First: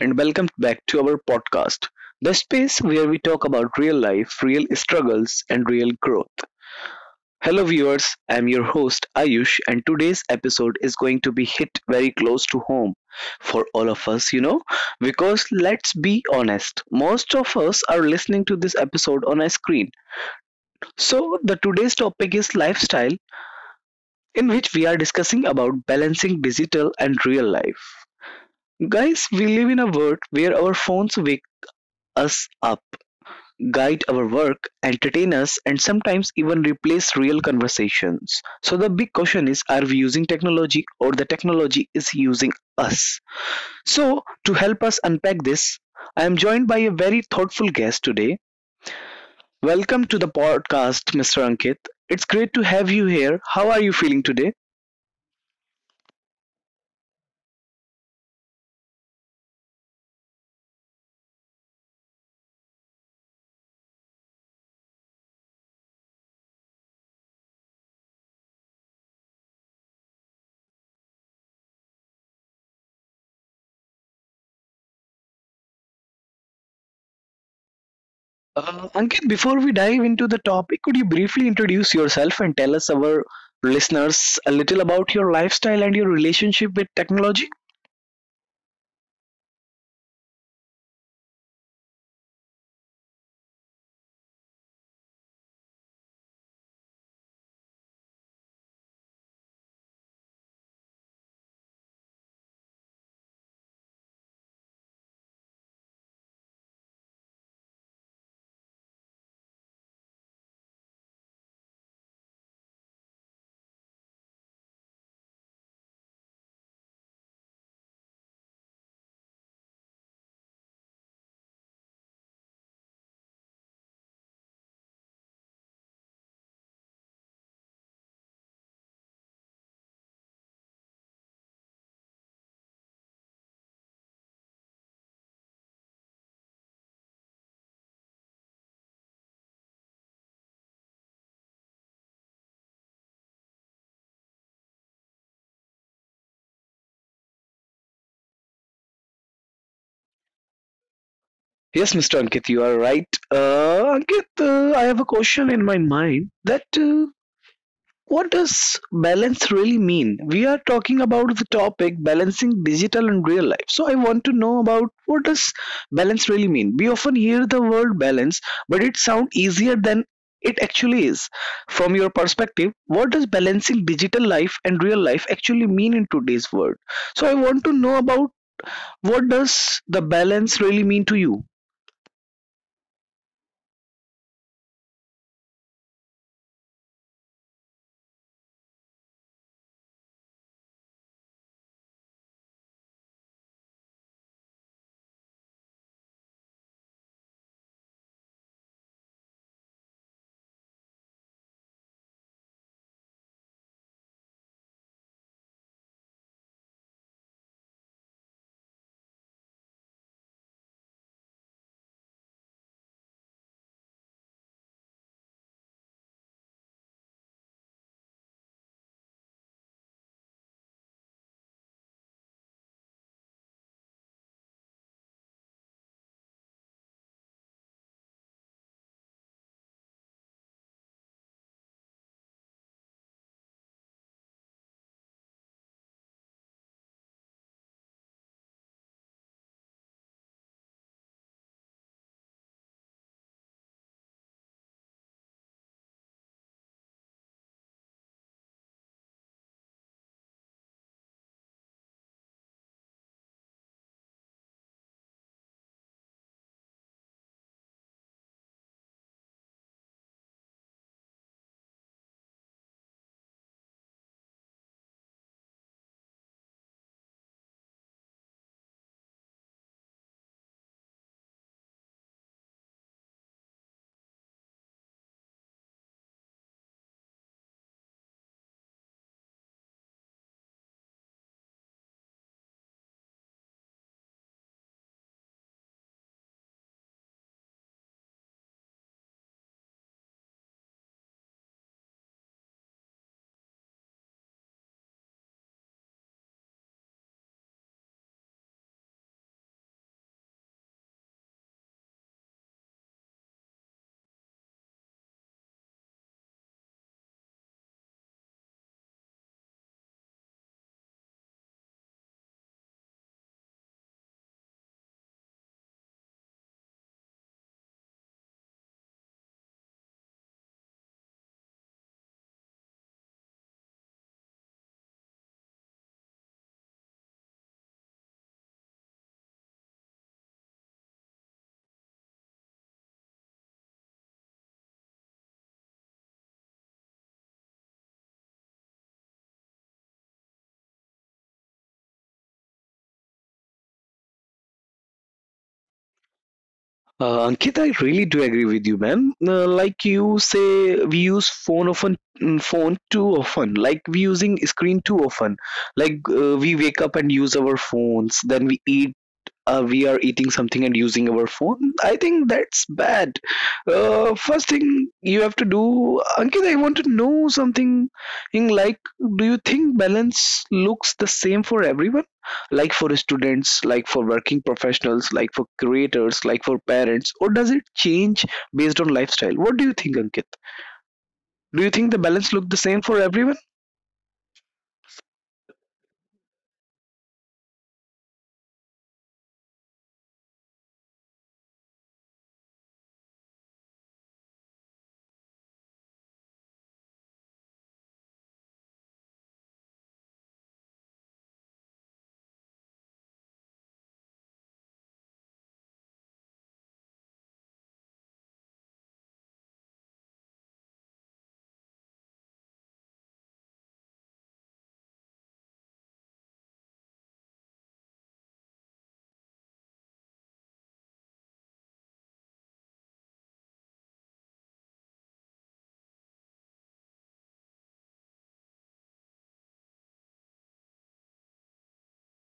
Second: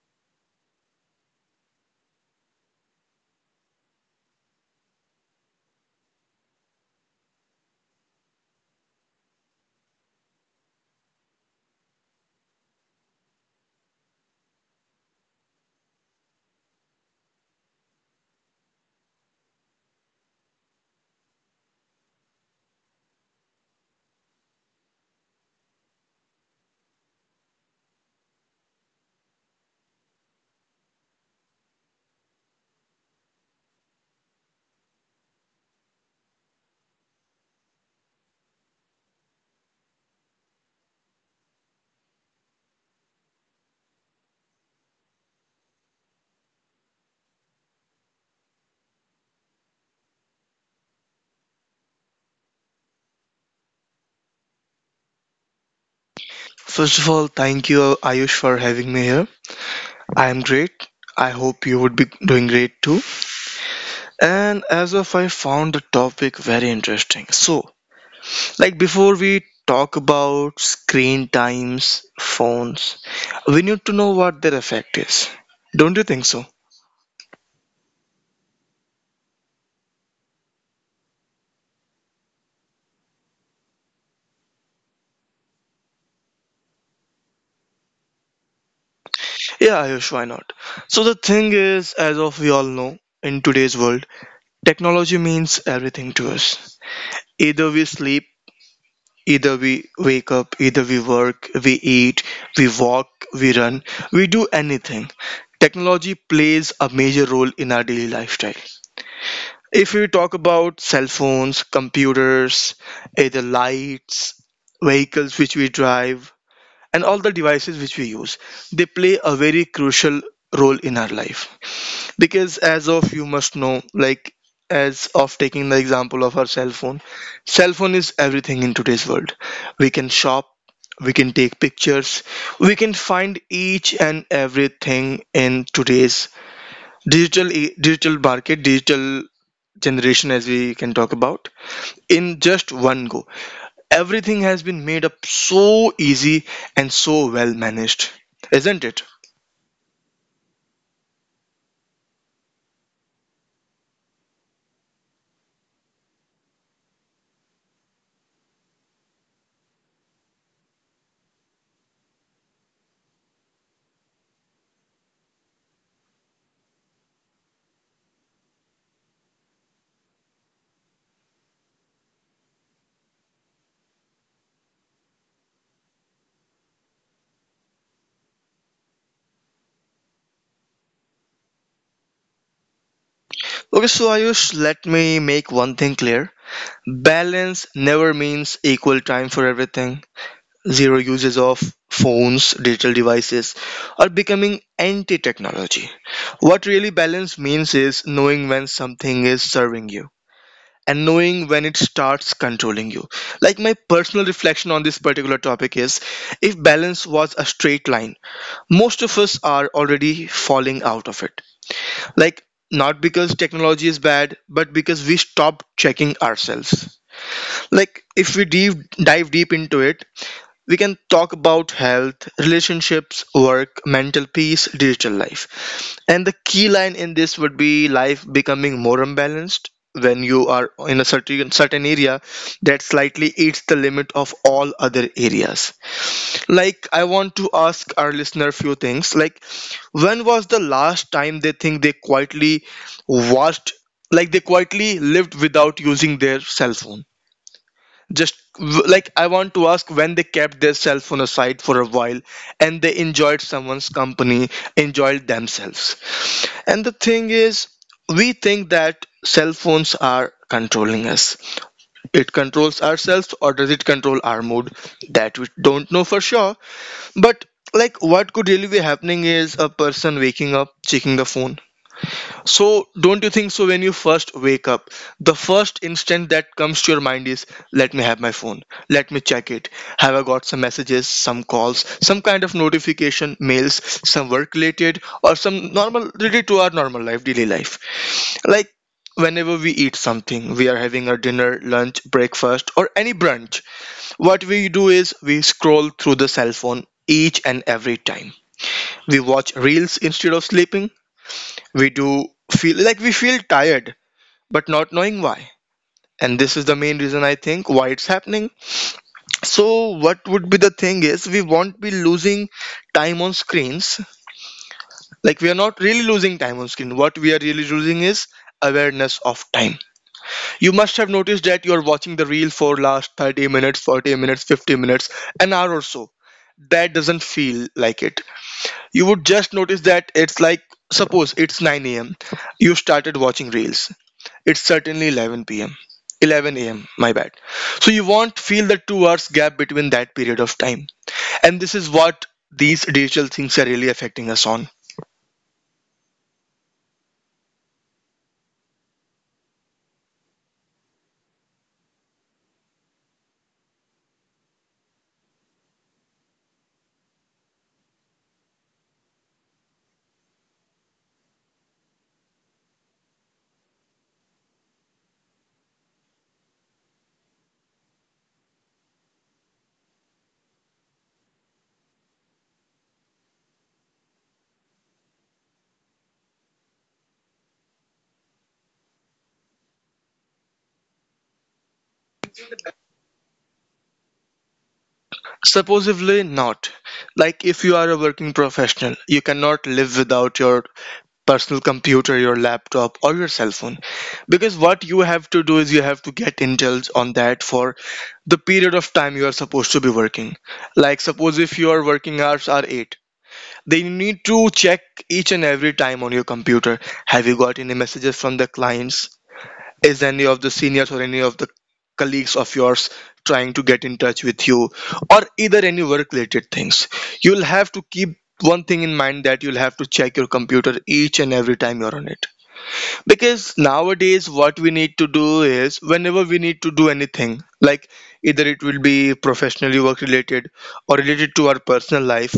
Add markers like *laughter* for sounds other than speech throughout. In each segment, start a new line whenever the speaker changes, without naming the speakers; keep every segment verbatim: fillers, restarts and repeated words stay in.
and welcome back to our podcast, the space where we talk about real life, real struggles, and real growth. Hello, viewers, I'm your host, Ayush, and today's episode is going to be hit very close to home for all of us, you know, because let's be honest, most of us are listening to this episode on a screen. So, the today's topic is lifestyle, in which we are discussing about balancing digital and real life. Guys, we live in a world where our phones us up, guide our work, entertain us, and sometimes even replace real conversations. So, the big question is, are we using technology or the technology is using us? So, to help us unpack this, I am joined by a very thoughtful guest today. Welcome to the podcast, Mister Ankit. It's great to have you here. How are you feeling today?
First of all, thank you, Ayush, for having me here. I am great. I hope you would be doing great too. And as of I found the topic very interesting. So, like before we talk about screen times, phones, we need to know what their effect is. Don't you think so?
Uh, Ankit, before we dive into the topic, could you briefly introduce yourself and tell us our listeners a little about your lifestyle and your relationship with technology?
Yeah, Ayush, why not? So the thing is, as of we all know, in today's world, technology means everything to us. Either we sleep, either we wake up, either we work, we eat, we walk, we run, we do anything. Technology plays a major role in our daily lifestyle. If we talk about cell phones, computers, either lights, vehicles which we drive, and all the devices which we use, they play a very crucial role in our life, because as of you must know, like as of taking the example of our cell phone, cell phone is everything in today's world. We can shop, we can take pictures, we can find each and everything in today's digital e- digital market, digital generation, as we can talk about in just one go. Everything has been made up so easy and so well managed, isn't it?
Yes, Mister Ankit, you are right. Uh, Ankit, uh, I have a question in my mind that uh, what does balance really mean? We are talking about the topic balancing digital and real life. So I want to know about what does balance really mean? We often hear the word balance, but it sounds easier than it actually is. From your perspective, what does balancing digital life and real life actually mean in today's world? So I want to know about what does the balance really mean to you?
Okay, so Ayush, let me make one thing clear. Balance never means equal time for everything. Zero uses of phones, digital devices are becoming anti technology. What really balance means is knowing when something is serving you and knowing when it starts controlling you. Like, my personal reflection on this particular topic is, if balance was a straight line, most of us are already falling out of it. Like, not because technology is bad, but because we stop checking ourselves. Like, if we deep, dive deep into it, we can talk about health, relationships, work, mental peace, digital life. And the key line in this would be, life becoming more unbalanced when you are in a certain certain area that slightly eats the limit of all other areas. Like, I want to ask our listener a few things. Like, when was the last time they think they quietly watched, like they quietly lived without using their cell phone? Just w- like, I want to ask when they kept their cell phone aside for a while and they enjoyed someone's company, enjoyed themselves. And the thing is, we think that cell phones are controlling us. It controls ourselves, or does it control our mood, that we don't know for sure. But like, what could really be happening is a person waking up checking the phone. So don't you think so, when you first wake up, the first instant that comes to your mind is, let me have my phone. Let me check it. Have I got some messages, some calls, some kind of notification, mails, some work related or some normal related to our normal life, daily life. Like, whenever we eat something, we are having a dinner, lunch, breakfast or any brunch, what we do is we scroll through the cell phone each and every time. We watch reels instead of sleeping. We do feel like we feel tired, but not knowing why. And this is the main reason I think why it's happening. So, what would be the thing is, we won't be losing time on screens. Like, we are not really losing time on screen. What we are really losing is awareness of time. You must have noticed that you are watching the reel for last thirty minutes, forty minutes, fifty minutes, an hour or so, that doesn't feel like it. You would just notice that it's like, suppose it's nine a m you started watching reels. It's certainly eleven p m eleven a m, my bad. So you won't feel the two hours gap between that period of time. And this is what these digital things are really affecting us on.
Uh, Ankit, I really do agree with you, man. Uh, like you say, we use phone often, mm, phone too often. Like we using screen too often. Like uh, we wake up and use our phones. Then we eat uh, we are eating something and using our phone. I think that's bad. Uh, first thing you have to do, Ankit, I want to know something, in like, do you think balance looks the same for everyone, like for students, like for working professionals, like for creators, like for parents, or does it change based on lifestyle? What do you think, Ankit? Do you think the balance look the same for everyone?
Supposedly not. Like, if you are a working professional, you cannot live without your personal computer, your laptop, or your cell phone. Because what you have to do is, you have to get indulged on that for the period of time you are supposed to be working. Like, suppose if your working hours are eight, then you need to check each and every time on your computer. Have you got any messages from the clients? Is any of the seniors or any of the colleagues of yours trying to get in touch with you, or either any work related things? You'll have to keep one thing in mind, that you'll have to check your computer each and every time you're on it. Because nowadays, what we need to do is, whenever we need to do anything, like either it will be professionally work related or related to our personal life,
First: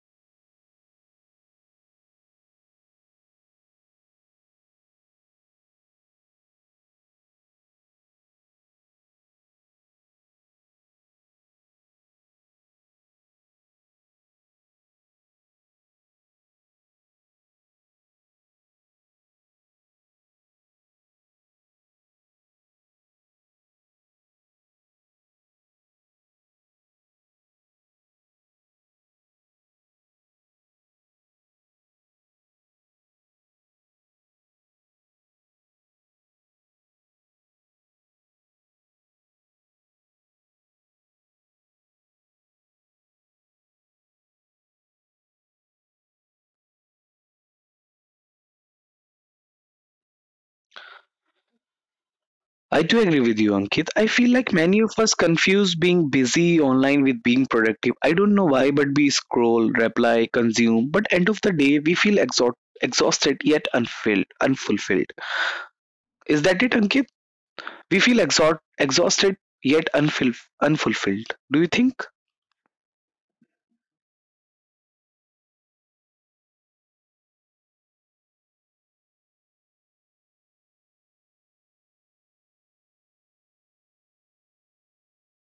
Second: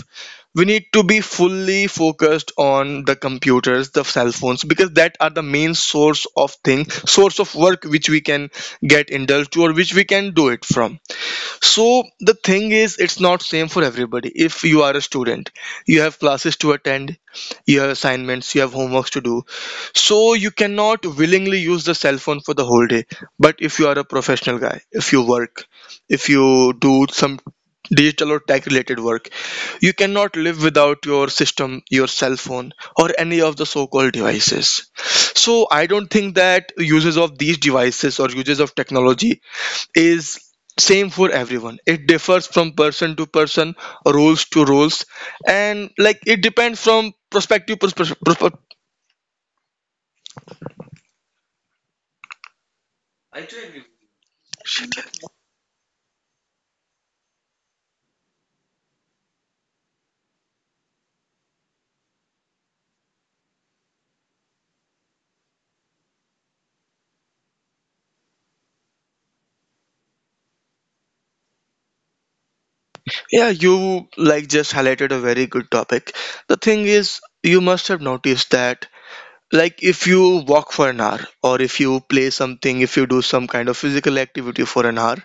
we need to be fully focused on the computers, the cell phones, because that are the main source of thing, source of work which we can get indulged to or which we can do it from. So the thing is, it's not same for everybody. If you are a student, you have classes to attend, you have assignments, you have homeworks to do, so you cannot willingly use the cell phone for the whole day. But if you are a professional guy, if you work, if you do some digital or tech related work, you cannot live without your system, your cell phone, or any of the so called devices. So I don't think that uses of these devices or uses of technology is same for everyone. It differs from person to person, roles to roles, and like, it depends from perspective perspective
I do agree with you, Ankit. I feel like many of us confuse being busy online with being productive. I don't know why, but we scroll, reply, consume, but end of the day, we feel exhaust- exhausted yet unfilled, unfulfilled. Is that it, Ankit? We feel exhaust- exhausted yet unfil- unfulfilled. Do you think?
Yeah, you like just highlighted a very good topic. The thing is, you must have noticed that, like, if you walk for an hour, or if you play something, if you do some kind of physical activity for an hour,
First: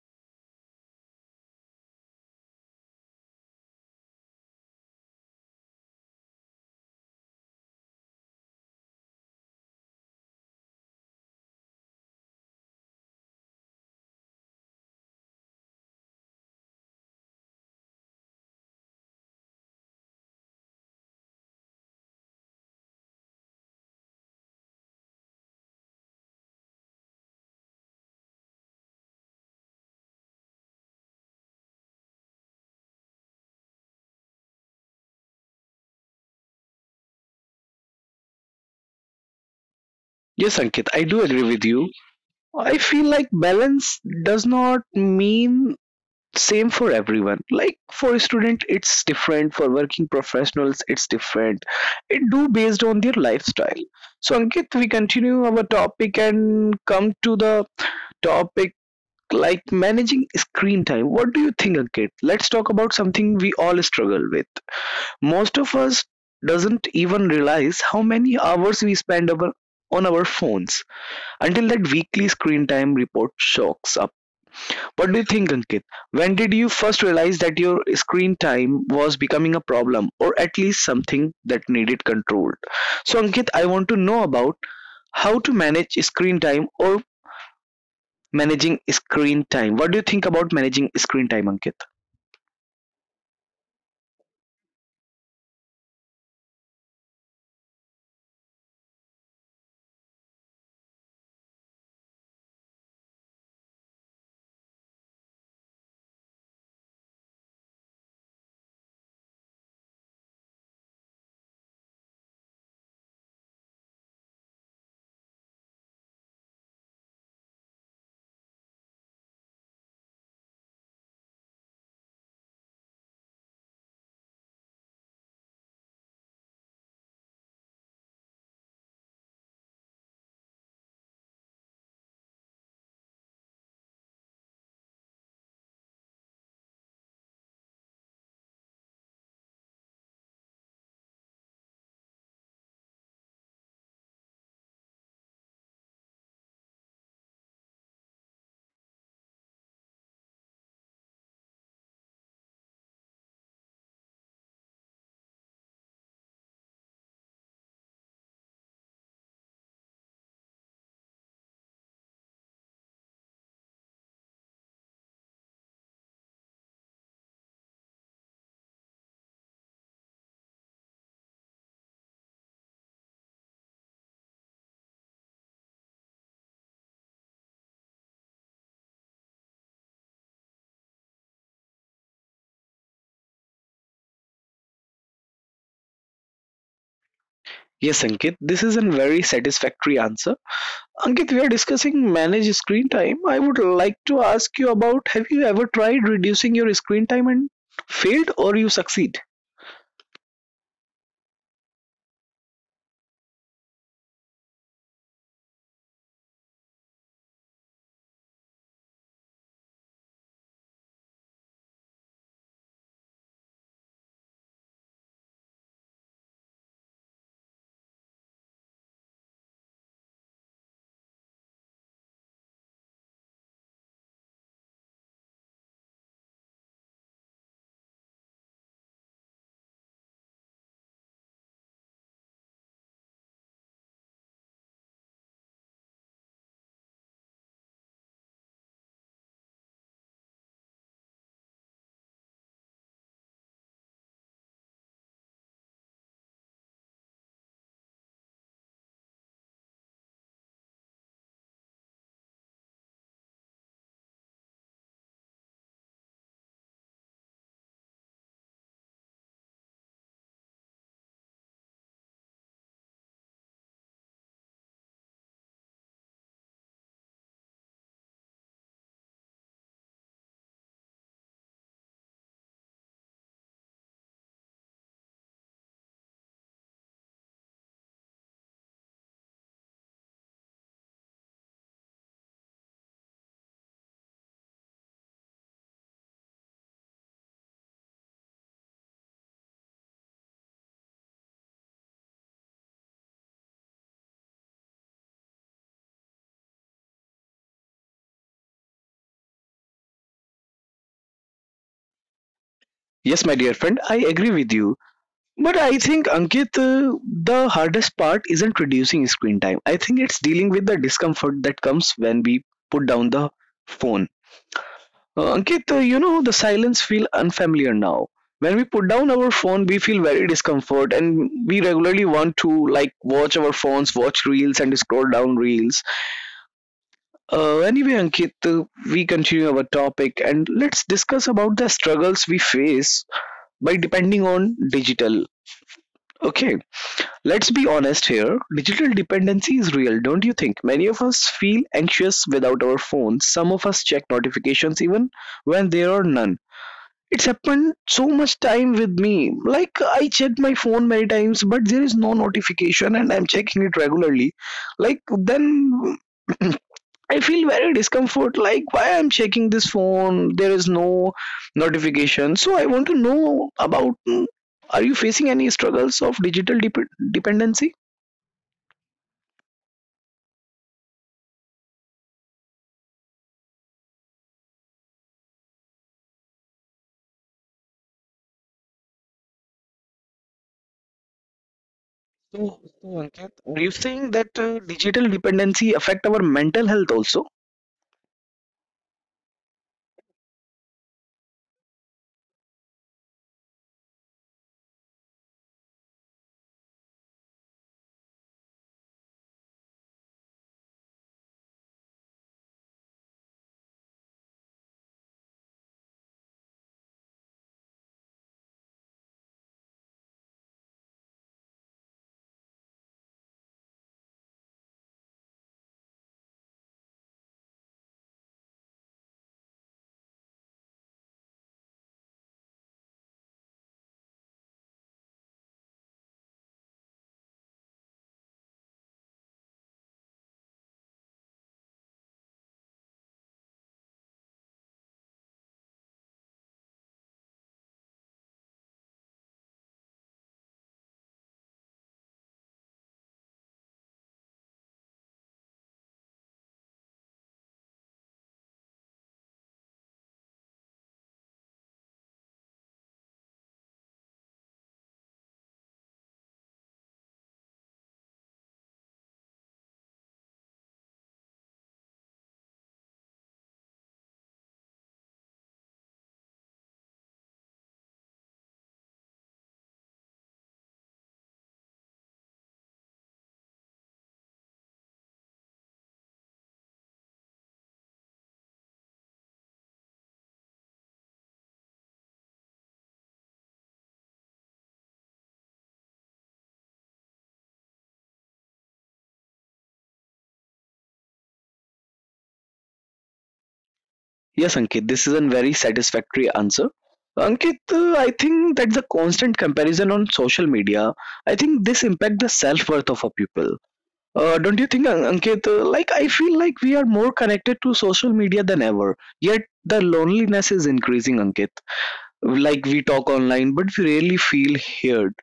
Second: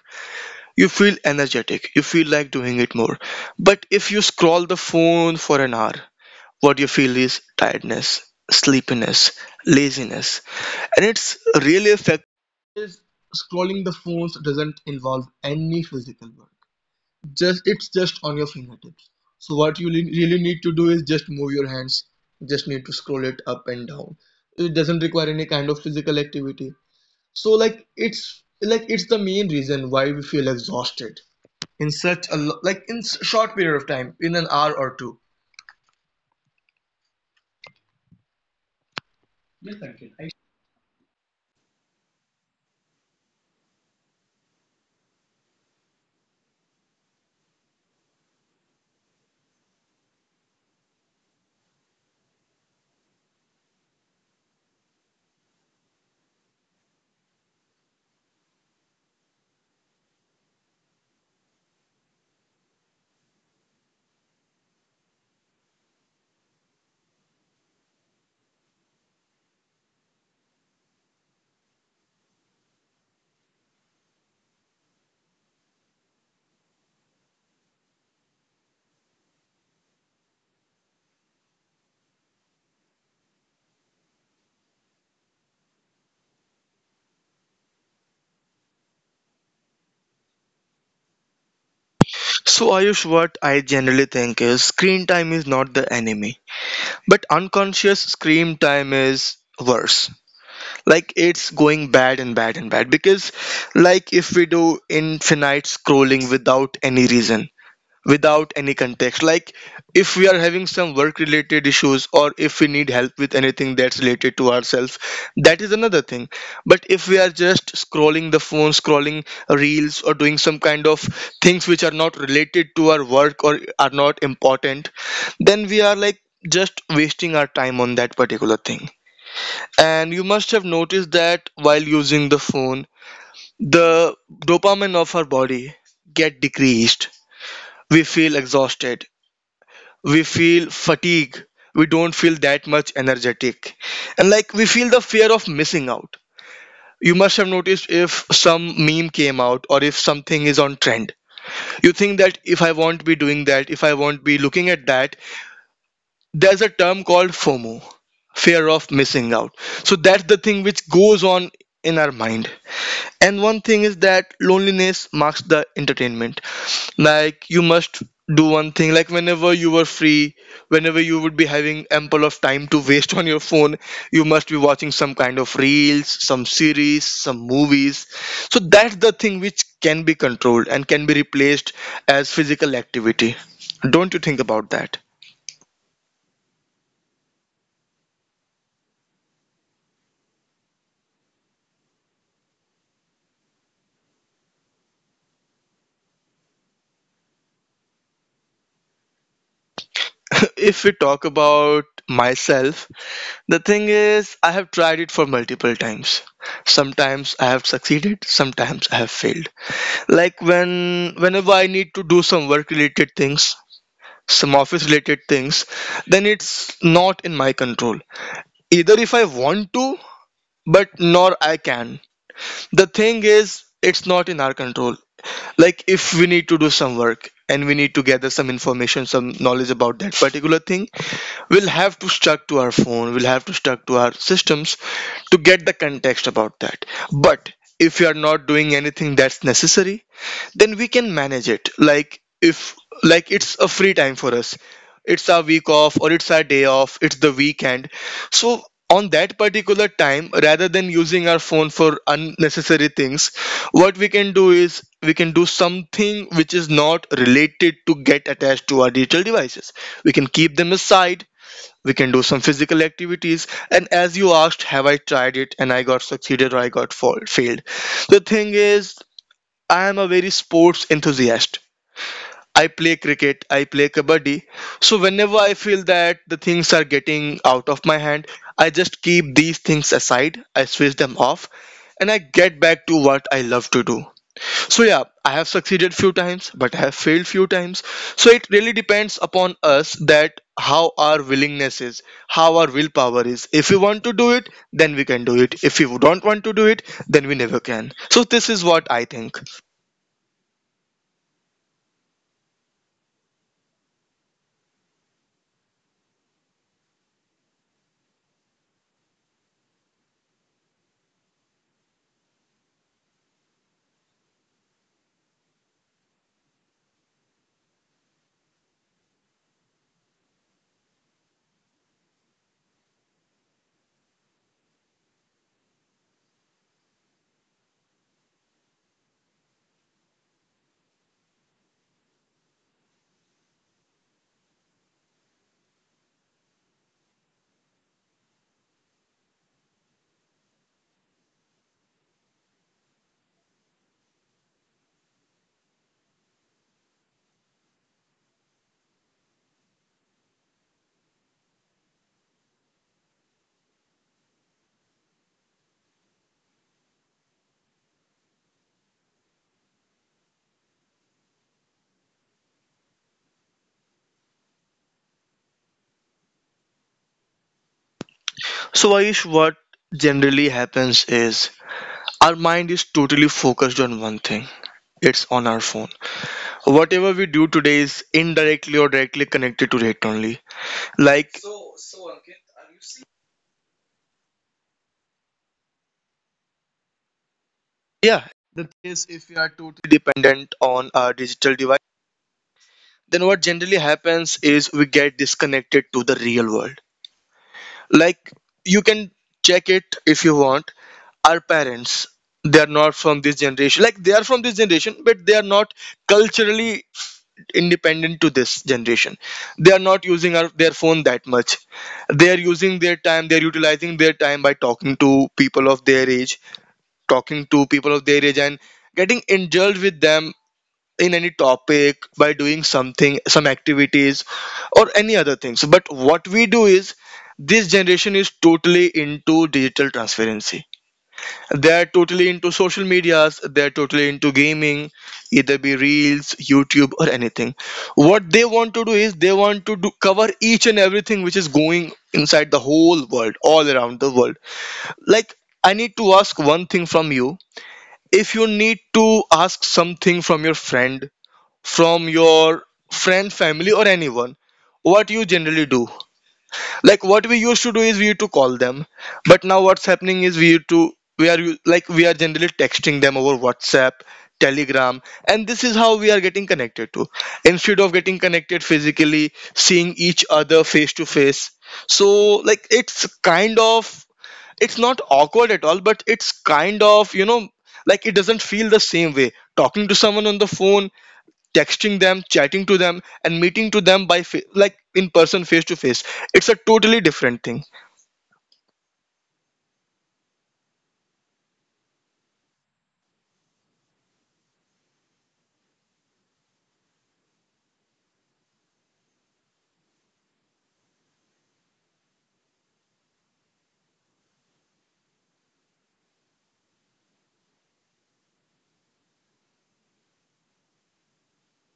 you feel energetic, you feel like doing it more. But if you scroll the phone for an hour, what you feel is tiredness, sleepiness, laziness, and it's really effective. Is Scrolling the phones doesn't involve any physical work. Just it's just on your fingertips. So what you le- really need to do is just move your hands. Just need to scroll it up and down. It doesn't require any kind of physical activity. So like, it's like it's the main reason why we feel exhausted in such a lo- like in s- short period of time, in an hour or two.
Yes, Ankit, I do agree with you. I feel like balance does not mean same for everyone, like for student it's different, for working professionals it's different. It do based on their lifestyle. So, Ankit, we continue our topic and come to the topic, like managing screen time. What do you think, Ankit? Let's talk about something we all struggle with. Most of us doesn't even realize how many hours we spend our, on our phones until that weekly screen time report shocks up. What do you think, Ankit? When did you first realize that your screen time was becoming a problem, or at least something that needed controlled? So, Ankit, I want to know about how to manage screen time, or managing screen time. What do you think about managing screen time, Ankit?
So, Ayush, what I generally think is, screen time is not the enemy, but unconscious screen time is worse. Like, it's going bad and bad and bad, because like, if we do infinite scrolling without any reason, without any context. Like, if we are having some work related issues, or if we need help with anything that's related to ourselves, that is another thing. But if we are just scrolling the phone, scrolling reels, or doing some kind of things which are not related to our work or are not important, then we are, like, just wasting our time on that particular thing. And you must have noticed that while using the phone, the dopamine of our body get decreased, we feel exhausted, we feel fatigue, we don't feel that much energetic. And like, we feel the fear of missing out. You must have noticed, if some meme came out or if something is on trend, you think that, if I won't be doing that, if I won't be looking at that, there's a term called foh moh, fear of missing out. So that's the thing which goes on in our mind. And one thing is that, loneliness marks the entertainment. Like, you must do one thing, like whenever you were free, whenever you would be having ample of time to waste *laughs* on your phone, you must be watching some kind of reels, some series, some movies. So that's the thing which can be controlled and can be replaced as physical activity. Don't you think about that?
Yes, Ankit, this is a very satisfactory answer. Ankit, we are discussing manage screen time. I would like to ask you about, have you ever tried reducing your screen time and failed, or you succeed?
*laughs* If we talk about myself, the thing is, I have tried it for multiple times. Sometimes I have succeeded, sometimes I have failed. Like, when whenever I need to do some work related things, some office related things, then it's not in my control. Either if I want to, but nor I can. The thing is, it's not in our control like if we need to do some work and we need to gather some information some knowledge about that particular thing we'll have to stuck to our phone we'll have to stuck to our systems to get the context about that but if you are not doing anything that's necessary then we can manage it like if like it's a free time for us. It's our week off or it's our day off, it's the weekend so on that particular time rather than using our phone for unnecessary things what we can do is we can do something which is not related to get attached to our digital devices. We can keep them aside, we can do some physical activities and as you asked have I tried it and I got succeeded or I got fall- failed. The thing is I am a very sports enthusiast. I play cricket, I play kabaddi. So whenever I feel that the things are getting out of my hand, I just keep these things aside, I switch them off, and I get back to what I love to do. So yeah, I have succeeded few times, but I have failed few times. So it really depends upon us that how our willingness is, how our willpower is. If we want to do it, then we can do it. If we don't want to do it, then we never can. So this is what I think.
Yes, my dear friend, I agree with you. But I think, Ankit, uh, the hardest part isn't reducing screen time. I think it's dealing with the discomfort that comes when we put down the phone. Uh, Ankit, uh, you know, the silence feel unfamiliar now. When we put down our phone, we feel very discomfort and we regularly want to, like, watch our phones, watch reels and scroll down reels. Uh, anyway, Ankit, uh, we continue our topic and let's discuss about the struggles we face by depending on digital. Okay, let's be honest here. Digital dependency is real, don't you think? Many of us feel anxious without our phones. Some of us check notifications even when there are none. It's happened so much time with me. Like, I checked my phone many times, but there is no notification, and I'm checking it regularly. Like then *clears throat* I feel very discomfort. Like, why I'm checking this phone? There is no notification. So I want to know about, mm, are you facing any struggles of digital dep- dependency?
So, Aish, what generally happens is our mind is totally focused on one thing. It's on our phone. Whatever we do today is indirectly or directly connected to it only.
So, so
Like,
Ankit, are you saying that uh, digital dependency affect our mental health also?
yeah, it's totally dependent on our digital device. Then what generally happens is we get disconnected to the real world. Like, you can check it if you want. Our parents, they are not from this generation. Like, they are from this generation, but they are not culturally independent to this generation. They are not using our, their phone that much, they are using their time, they're utilizing their time by talking to people of their age, talking to people of their age and getting indulged with them in any topic by doing something some activities or any other things. But what we do is this generation is totally into digital transparency, they're totally into social medias, they're totally into gaming, either be Reels, YouTube, or anything. What they want to do is they want to do, cover each and everything which is going inside the whole world, all around the world. Like, I need to ask one thing from you. If you need to ask something from your friend, from your friend, family, or anyone, what you generally do? Like what we used to do is we used to call them but now what's happening is we used to we are u- like we are generally texting them over WhatsApp, Telegram and this is how we are getting connected to instead of getting connected physically seeing each other face to face. So like it's kind of, it's not awkward at all but it's kind of, you know like it doesn't feel the same way talking to someone on the phone, texting them, chatting to them and meeting to them by fa- like in person face to face, it's a totally different thing.
Yes, Ankit, this is a very satisfactory answer. Ankit, uh, I think that the constant comparison on social media, I think this impact the self worth of a people. Uh, don't you think, An- Ankit? uh, Like, I feel like we are more connected to social media than ever. Yet the loneliness is increasing, Ankit. Like, we talk online, but we rarely feel heard.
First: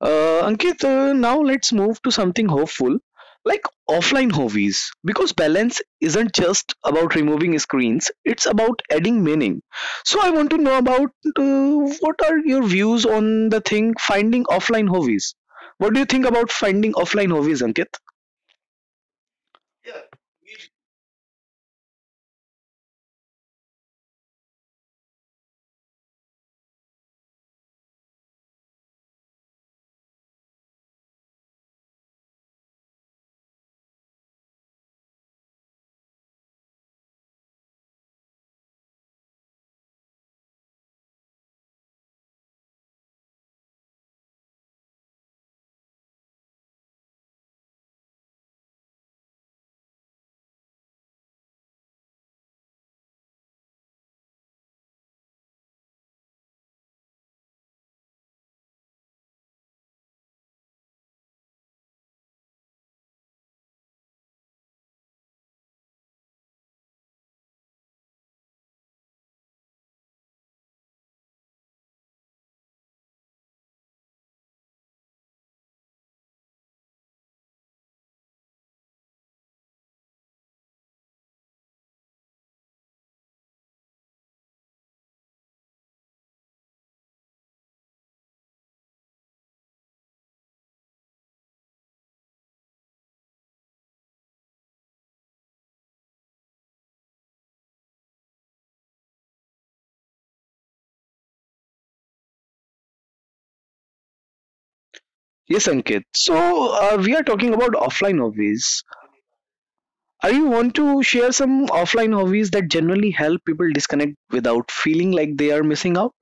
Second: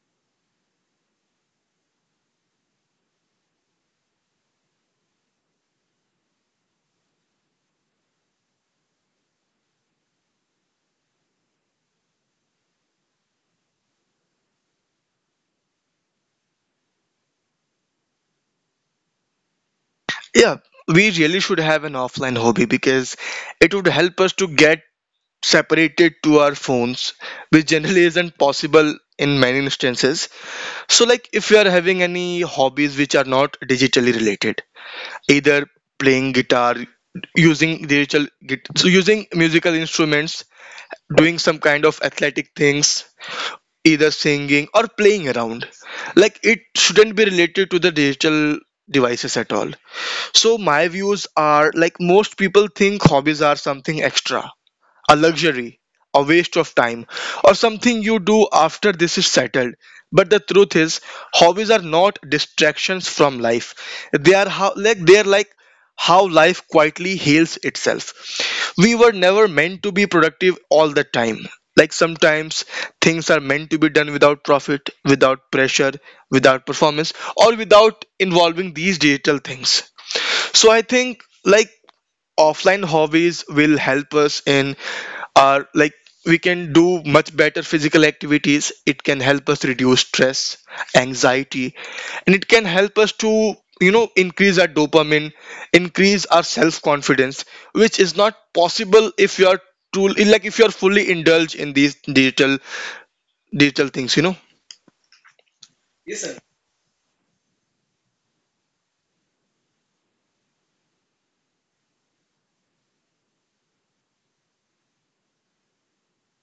Uh, Ankit, uh, now let's move to something hopeful, like offline hobbies. Because balance isn't just about removing screens; it's about adding meaning. So, I want to know about uh, what are your views on the thing finding offline hobbies. What do you think about finding offline hobbies, Ankit?
Yeah, we really should have an offline hobby because it would help us to get separated to our phones which generally isn't possible in many instances. So like if you are having any hobbies which are not digitally related, either playing guitar, using digital git- so using musical instruments, doing some kind of athletic things, either singing or playing around, like it shouldn't be related to the digital devices at all. So my views are like most people think hobbies are something extra, a luxury, a waste of time, or something you do after this is settled. But the truth is, hobbies are not distractions from life. They are how like they are like how life quietly heals itself. We were never meant to be productive all the time. Like sometimes things are meant to be done without profit, without pressure, without performance, or without involving these digital things. So I think like offline hobbies will help us in our like we can do much better physical activities, it can help us reduce stress, anxiety, and it can help us to you know increase our dopamine, increase our self confidence, which is not possible if you are too like if you are fully indulged in these digital digital things you know.
Yes, Ankit. So uh, we are talking about offline hobbies. Are you want to share some offline hobbies that generally help people disconnect without feeling like they are missing out?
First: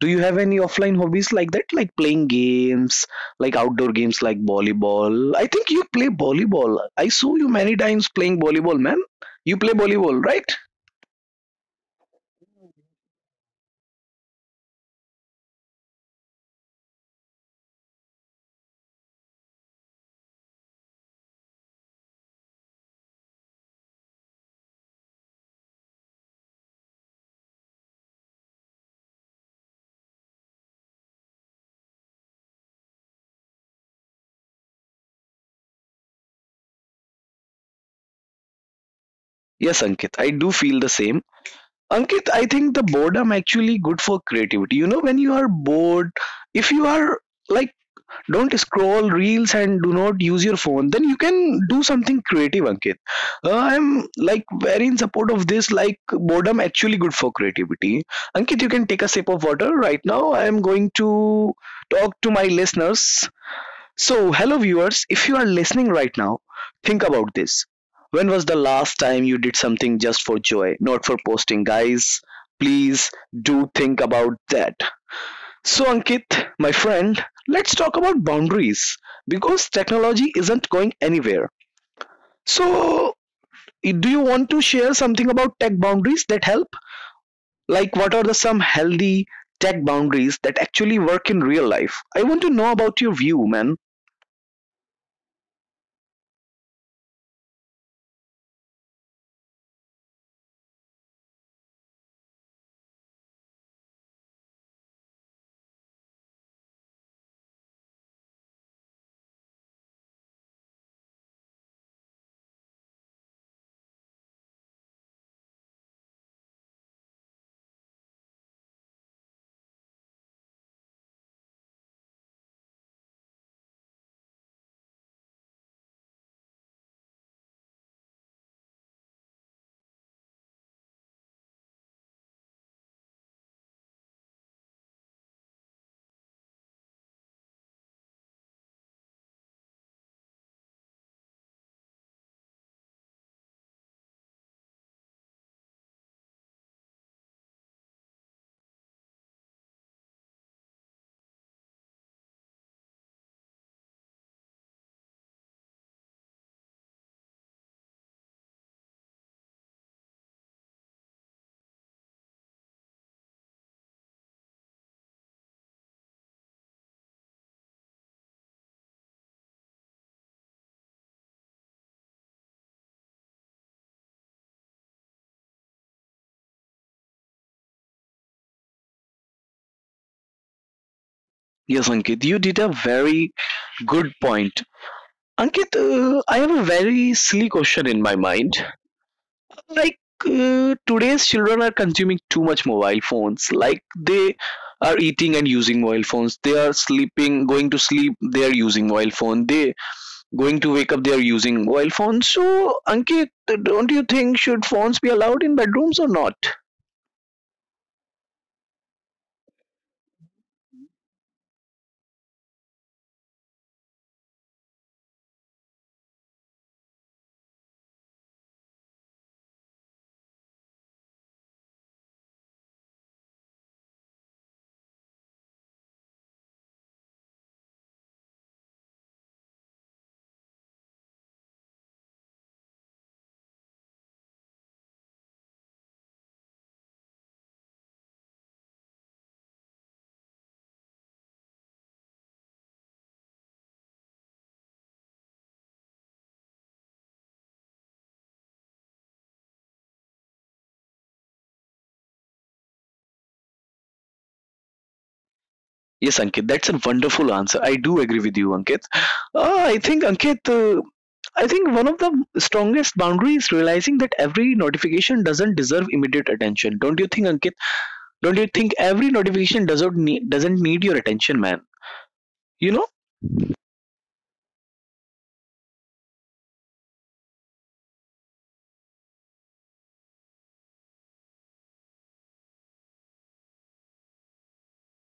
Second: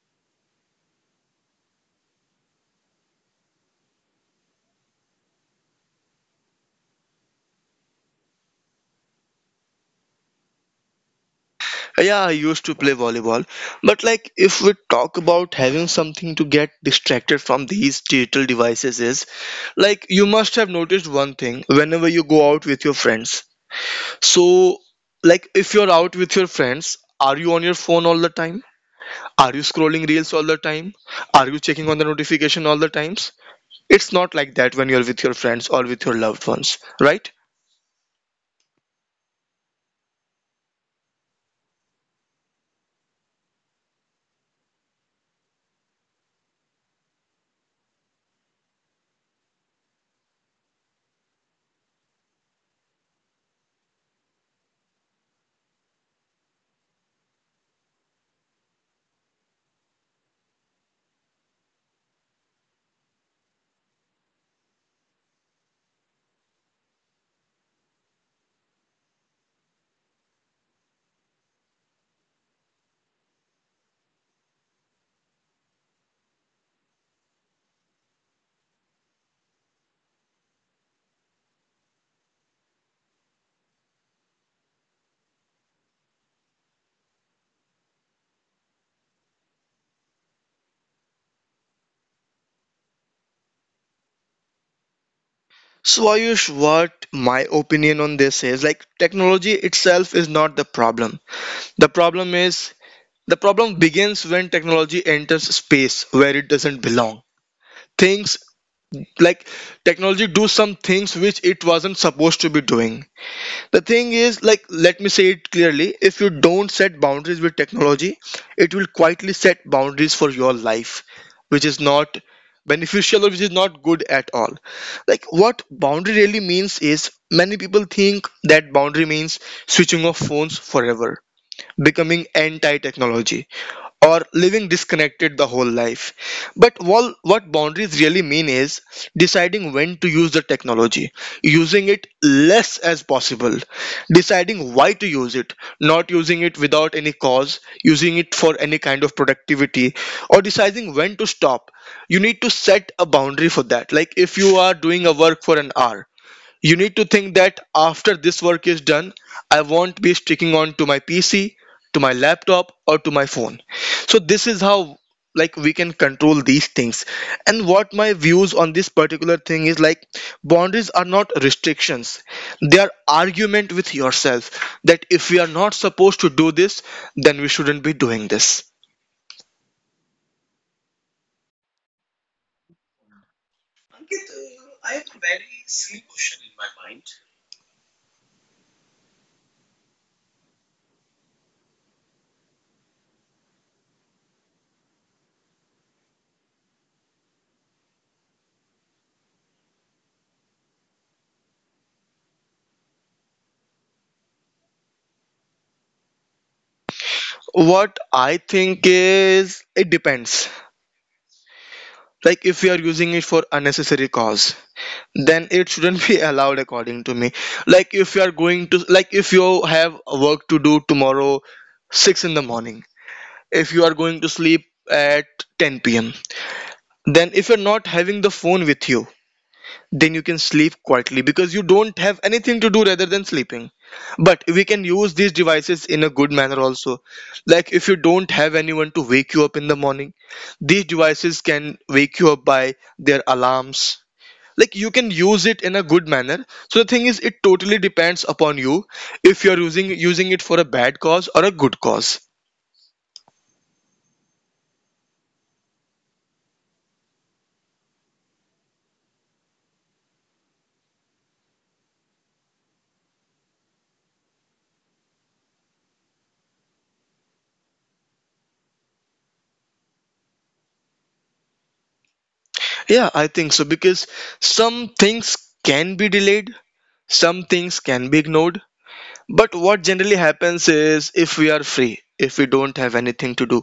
Do you have any offline hobbies like that, like playing games, like outdoor games like volleyball? I think you play volleyball. I saw you many times playing volleyball, man. You play volleyball, right?
Yeah, I used to play volleyball. But like if we talk about having something to get distracted from these digital devices is like you must have noticed one thing whenever you go out with your friends. So like if you're out with your friends, are you on your phone all the time? Are you scrolling reels all the time? Are you checking on the notification all the times? It's not like that when you're with your friends or with your loved ones, right?
Yes, Ankit. I do feel the same. Ankit, I think the boredom actually good for creativity. You know, when you are bored, if you are like, don't scroll reels and do not use your phone, then you can do something creative, Ankit. uh, I'm, like, very in support of this, like boredom actually good for creativity. Ankit, you can take a sip of water right now. I am going to talk to my listeners. So hello viewers, if you are listening right now, think about this. When was the last time you did something just for joy, not for posting? Guys, please do think about that. So, Ankit, my friend, let's talk about boundaries, because technology isn't going anywhere. So, i- do you want to share something about tech boundaries that help? Like, what are the some healthy tech boundaries that actually work in real life? I want to know about your view, man.
So Ayush, what my opinion on this is like technology itself is not the problem. The problem is the problem begins when technology enters space where it doesn't belong. Things like technology do some things which it wasn't supposed to be doing. The thing is, like, let me say it clearly, if you don't set boundaries with technology, it will quietly set boundaries for your life, which is not beneficial or which is not good at all. Like, what boundary really means is many people think that boundary means switching off phones forever, becoming anti-technology or living disconnected the whole life. But wal- what boundaries really mean is deciding when to use the technology, using it less as possible, deciding why to use it, not using it without any cause, using it for any kind of productivity, or deciding when to stop. You need to set a boundary for that. Like if you are doing a work for an hour, you need to think that after this work is done, I won't be sticking on to my P C, to my laptop, or to my phone. So this is how like we can control these things. And what my views on this particular thing is like boundaries are not restrictions. They are argument with yourself that if we are not supposed to do this, then we shouldn't be doing this.
Yes, Ankit, you did a very good point. Ankit, uh, I have a very silly question in my mind. Like, uh, today's children are consuming too much mobile phones. Like, they are eating and using mobile phones. They are sleeping, going to sleep, they are using mobile phone. They going to wake up, they are using mobile phone. So, Ankit, don't you think should phones be allowed in bedrooms or not?
What I think is it depends. Like if we are using it for unnecessary cause, then it shouldn't be *laughs* allowed according to me. Like if you are going to like if you have work to do tomorrow six in the morning, if you are going to sleep at ten p m p.m, then if you're not having the phone with you then you can sleep quietly because you don't have anything to do rather than sleeping. But we can use these devices in a good manner also. Like if you don't have anyone to wake you up in the morning, these devices can wake you up by their alarms. Like you can use it in a good manner. So the thing is it totally depends upon you if you're using using it for a bad cause or a good cause.
Yes, Ankit, that's a wonderful answer. I do agree with you, Ankit. Uh, I think, Ankit, uh, I think one of the strongest boundaries is realizing that every notification doesn't deserve immediate attention. Don't you think, Ankit? Don't you think every notification doesn't need, doesn't need your attention, man? You know?
Yeah, I think so because some things can be delayed, some things can be ignored. But what generally happens is if we are free, if we don't have anything to do,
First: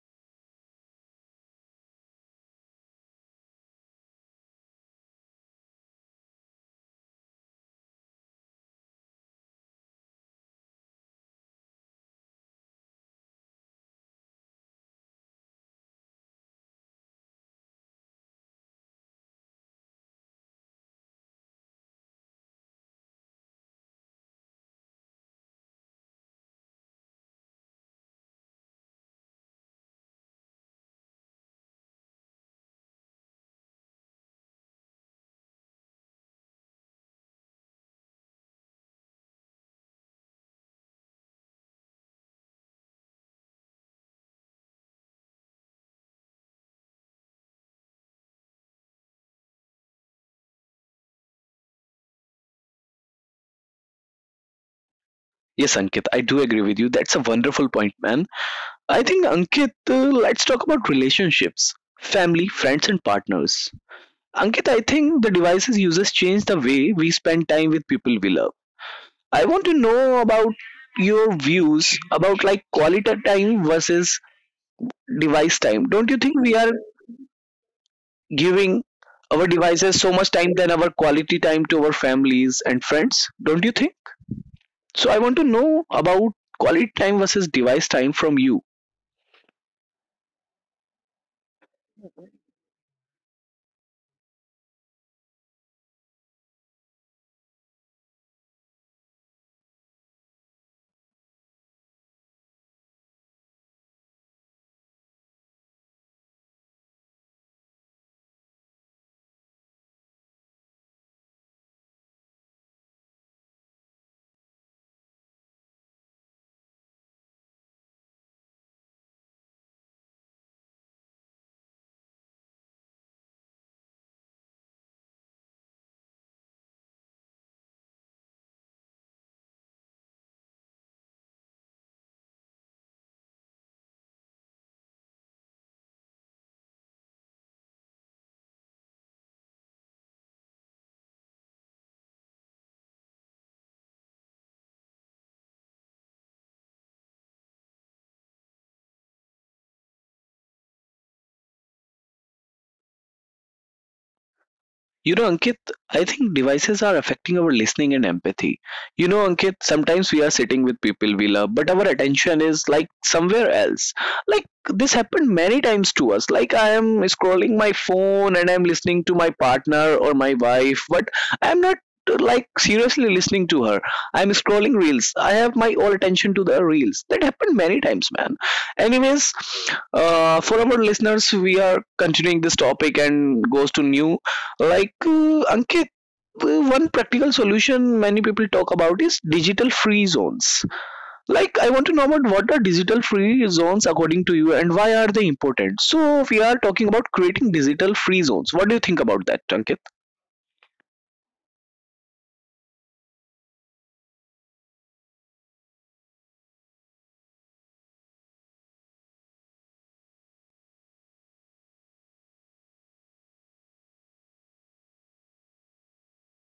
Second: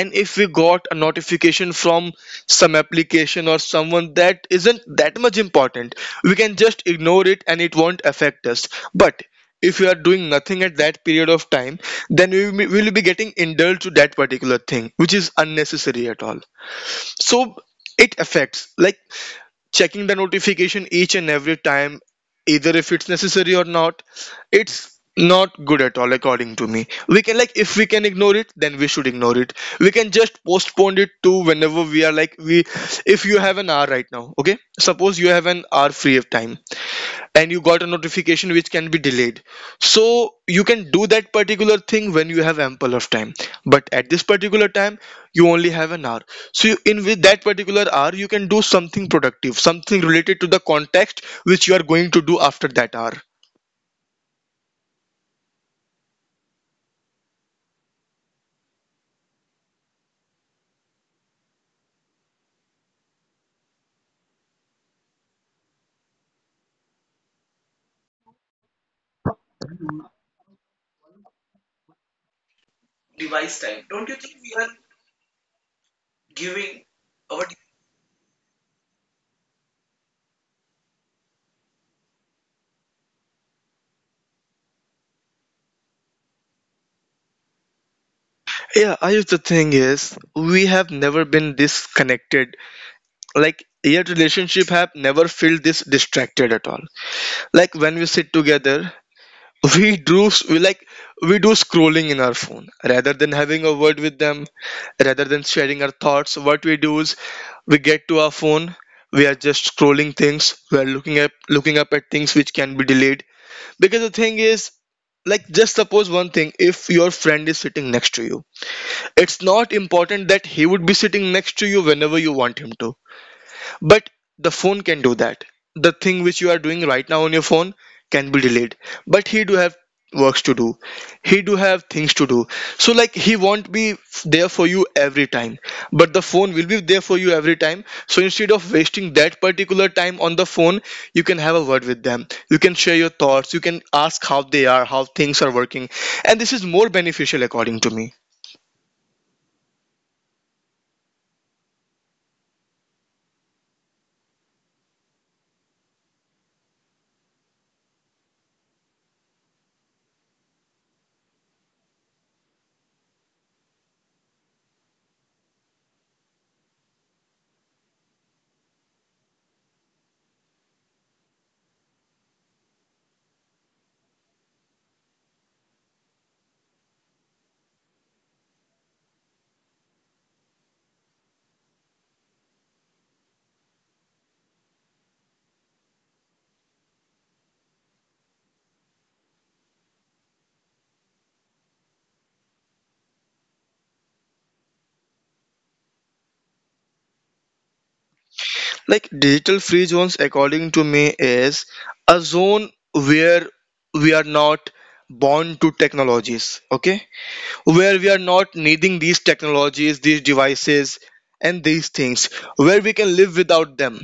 and if we got a notification from some application or someone that isn't that much important, we can just ignore it and it won't affect us. But if we are doing nothing at that period of time, then we will we will be getting indulged to that particular thing, which is unnecessary at all. So it affects like checking the notification each and every time either if it's necessary or not, it's not good at all according to me. We can like if we can ignore it then we should ignore it, we can just postpone it to whenever we are like we if you have an hour right now, okay, suppose you have an hour free of time and you got a notification which can be delayed, so you can do that particular thing when you have ample of time. But at this particular time you only have an hour, so you, in with that particular hour you can do something productive, something related to the context which you are going to do after that hour.
Yes, Ankit, I do agree with you. That's a wonderful point, man. I think, Ankit, uh, let's talk about relationships, family, friends, and partners. Ankit, I think the devices uses change the way we spend time with people we love. I want to know about your views about, like, quality time versus device time. Don't you think we are giving our devices so much time than our quality time to our families and friends? Don't you think? So I want to know about quality time versus device time from you.
Yeah I guess the thing is we have never been this connected, like your relationship have never felt this distracted at all. Like when we sit together we do s- we like we do scrolling in our phone rather than having a word with them, rather than sharing our thoughts. What we do is we get to our phone, we are just scrolling things, we are looking up looking up at things which can be delayed because the thing is like just suppose one thing, if your friend is sitting next to you, it's not important that he would be sitting next to you whenever you want him to, but the phone can do that. The thing which you are doing right now on your phone can be delayed. But he do have works to do. He do have things to do. So like he won't be f- there for you every time. But the phone will be there for you every time. So instead of wasting that particular time on the phone, you can have a word with them. You can share your thoughts. You can ask how they are, how things are working. And this is more beneficial according to me.
You know, Ankit, I think devices are affecting our listening and empathy. You know, Ankit, sometimes we are sitting with people we love, but our attention is like somewhere else. Like, this happened many times to us. Like, I am scrolling my phone and I'm listening to my partner or my wife, but I'm not, uh, like, seriously listening to her. I'm scrolling reels. I have my all attention to the reels. That happened many times, man. Anyways, uh, for our listeners, we are continuing this topic and goes to new, like, uh, Ankit, uh, one practical solution many people talk about is digital free zones. Like, I want to know about what are digital free zones according to you and why are they important? So we are talking about creating digital free zones. What do you think about that, Ankit?
Like digital free zones according to me is a zone where we are not bound to technologies, okay, where we are not needing these technologies, these devices and these things, where we can live without them,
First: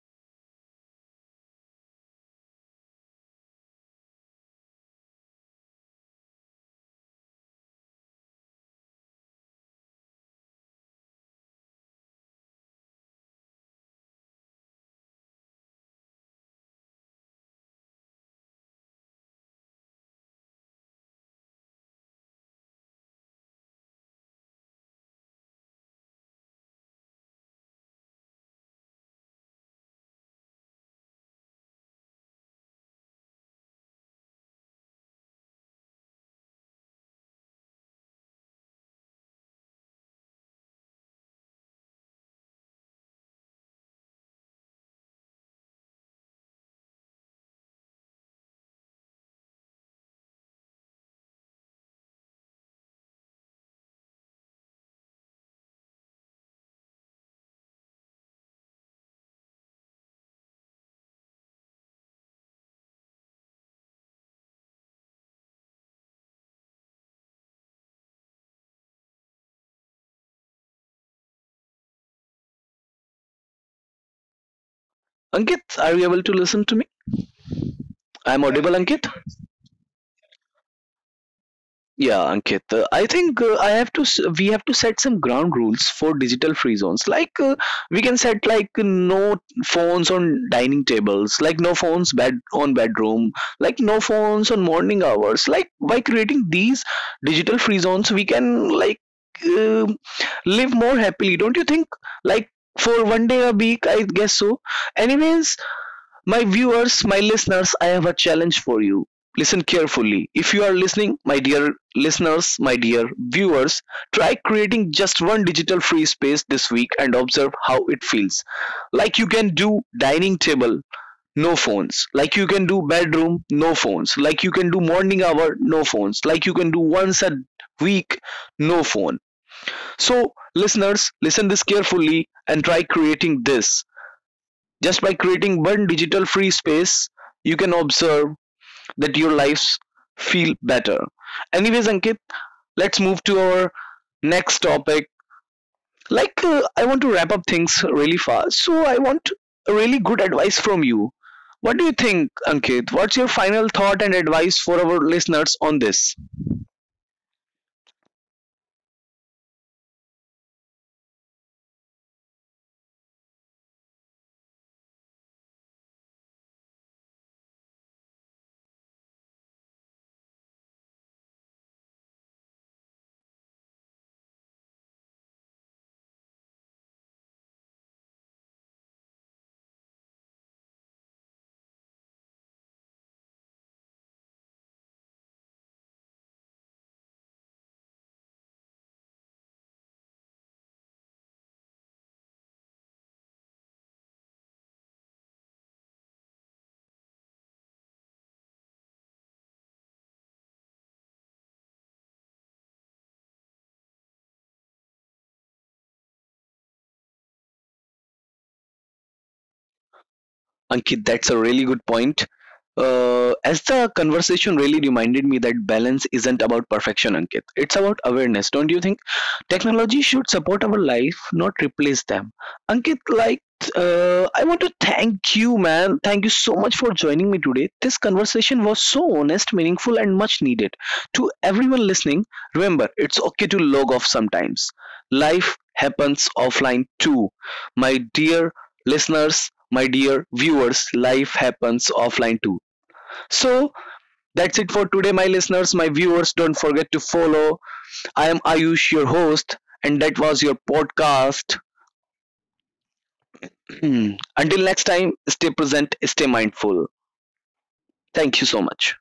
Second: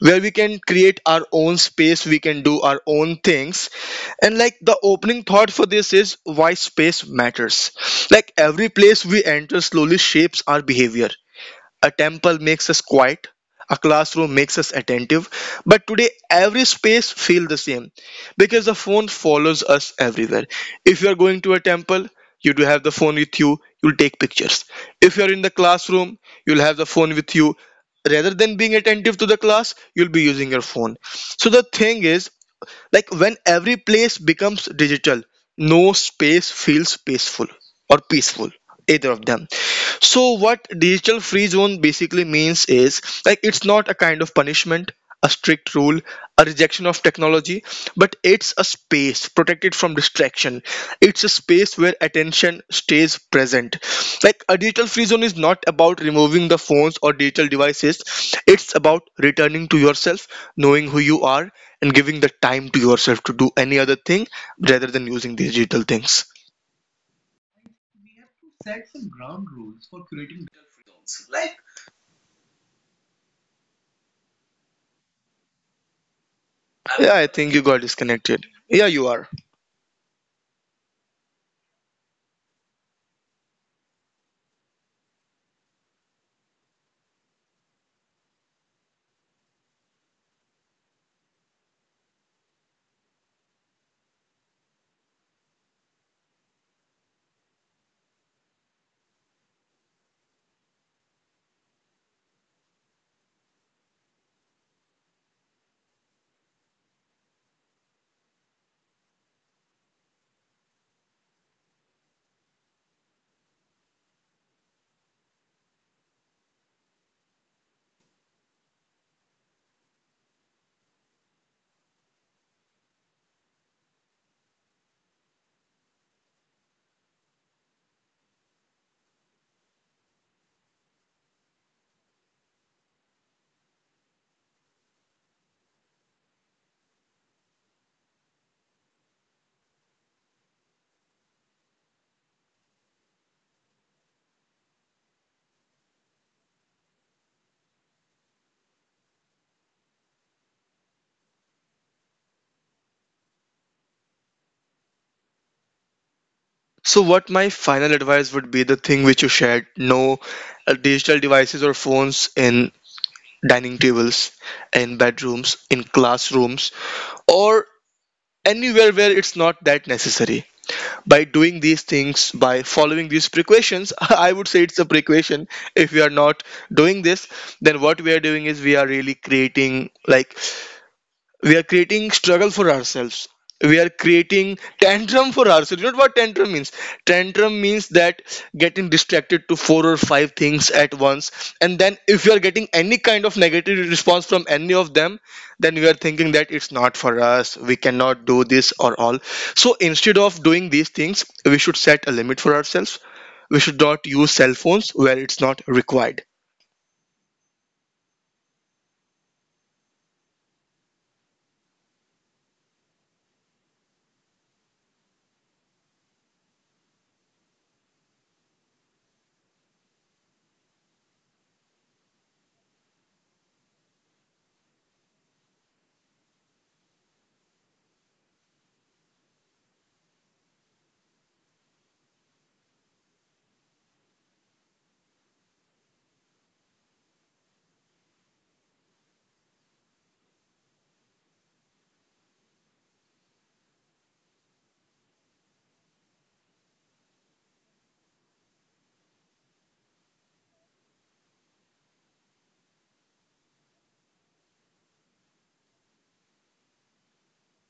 where we can create our own space, we can do our own things. And like the opening thought for this is why space matters. Like every place we enter slowly shapes our behavior. A temple makes us quiet, a classroom makes us attentive, but today every space feels the same because the phone follows us everywhere. If you are going to a temple, you do have the phone with you, you'll take pictures. If you're in the classroom, you'll have the phone with you. Rather than being attentive to the class, you'll be using your phone. So the thing is, like when every place becomes digital, no space feels peaceful or peaceful, either of them. So, what digital free zone basically means is like it's not a kind of punishment, a strict rule, a rejection of technology, but it's a space protected from distraction. It's a space where attention stays present. Like a digital free zone is not about removing the phones or digital devices, it's about returning to yourself, knowing who you are, and giving the time to yourself to do any other thing rather than using these digital things.
Ankit, are you able to listen to me? I'm Yeah, audible, Ankit.
Yeah, I think you got disconnected. Yeah, you are.
Yeah, Ankit. Uh, I think uh, I have to. S- we have to set some ground rules for digital free zones. Like uh, we can set like no phones on dining tables, like no phones bed on bedroom, like no phones on morning hours. Like, by creating these digital free zones, we can, like, uh, live more happily. Don't you think? Like, for one day a week, I guess so. Anyways, my viewers, my listeners, I have a challenge for you. Listen carefully. If you are listening, my dear listeners, my dear viewers, try creating just one digital free space this week and observe how it feels. Like, you can do dining table, no phones. Like, you can do bedroom, no phones. Like, you can do morning hour, no phones. Like, you can do once a week, no phone. So, listeners, listen this carefully and try creating this. Just by creating one digital free space, you can observe that your lives feel better. Anyways, Ankit, let's move to our next topic. Like, uh, I want to wrap up things really fast, so I want a really good advice from you. What do you think, Ankit? What's your final thought and advice for our listeners on this?
So, what my final advice would be the thing which you shared, no uh, digital devices or phones in dining tables, in bedrooms, in classrooms, or anywhere where it's not that necessary. By doing these things, by following these precautions, *laughs* I would say it's a precaution. If we are not doing this, then what we are doing is we are really creating like we are creating struggle for ourselves, we are creating tantrum for ourselves, you know what tantrum means. Tantrum means that getting distracted to four or five things at once and then if you are getting any kind of negative response from any of them, then we are thinking that it's not for us, we cannot do this or all. So instead of doing these things we should set a limit for ourselves, we should not use cell phones where it's not required.
Ankit, that's a really good point. Uh, as the conversation really reminded me that balance isn't about perfection, Ankit. It's about awareness, don't you think? Technology should support our life, not replace them. Ankit, like, uh, I want to thank you, man. Thank you so much for joining me today. This conversation was so honest, meaningful, and much needed. To everyone listening, remember, it's okay to log off sometimes. Life happens offline too. My dear listeners, my dear viewers, life happens offline too. So that's it for today, my listeners, my viewers. Don't forget to follow. I am Ayush, your host, and that was your podcast. *clears throat* Until next time, stay present, stay mindful. Thank you so much.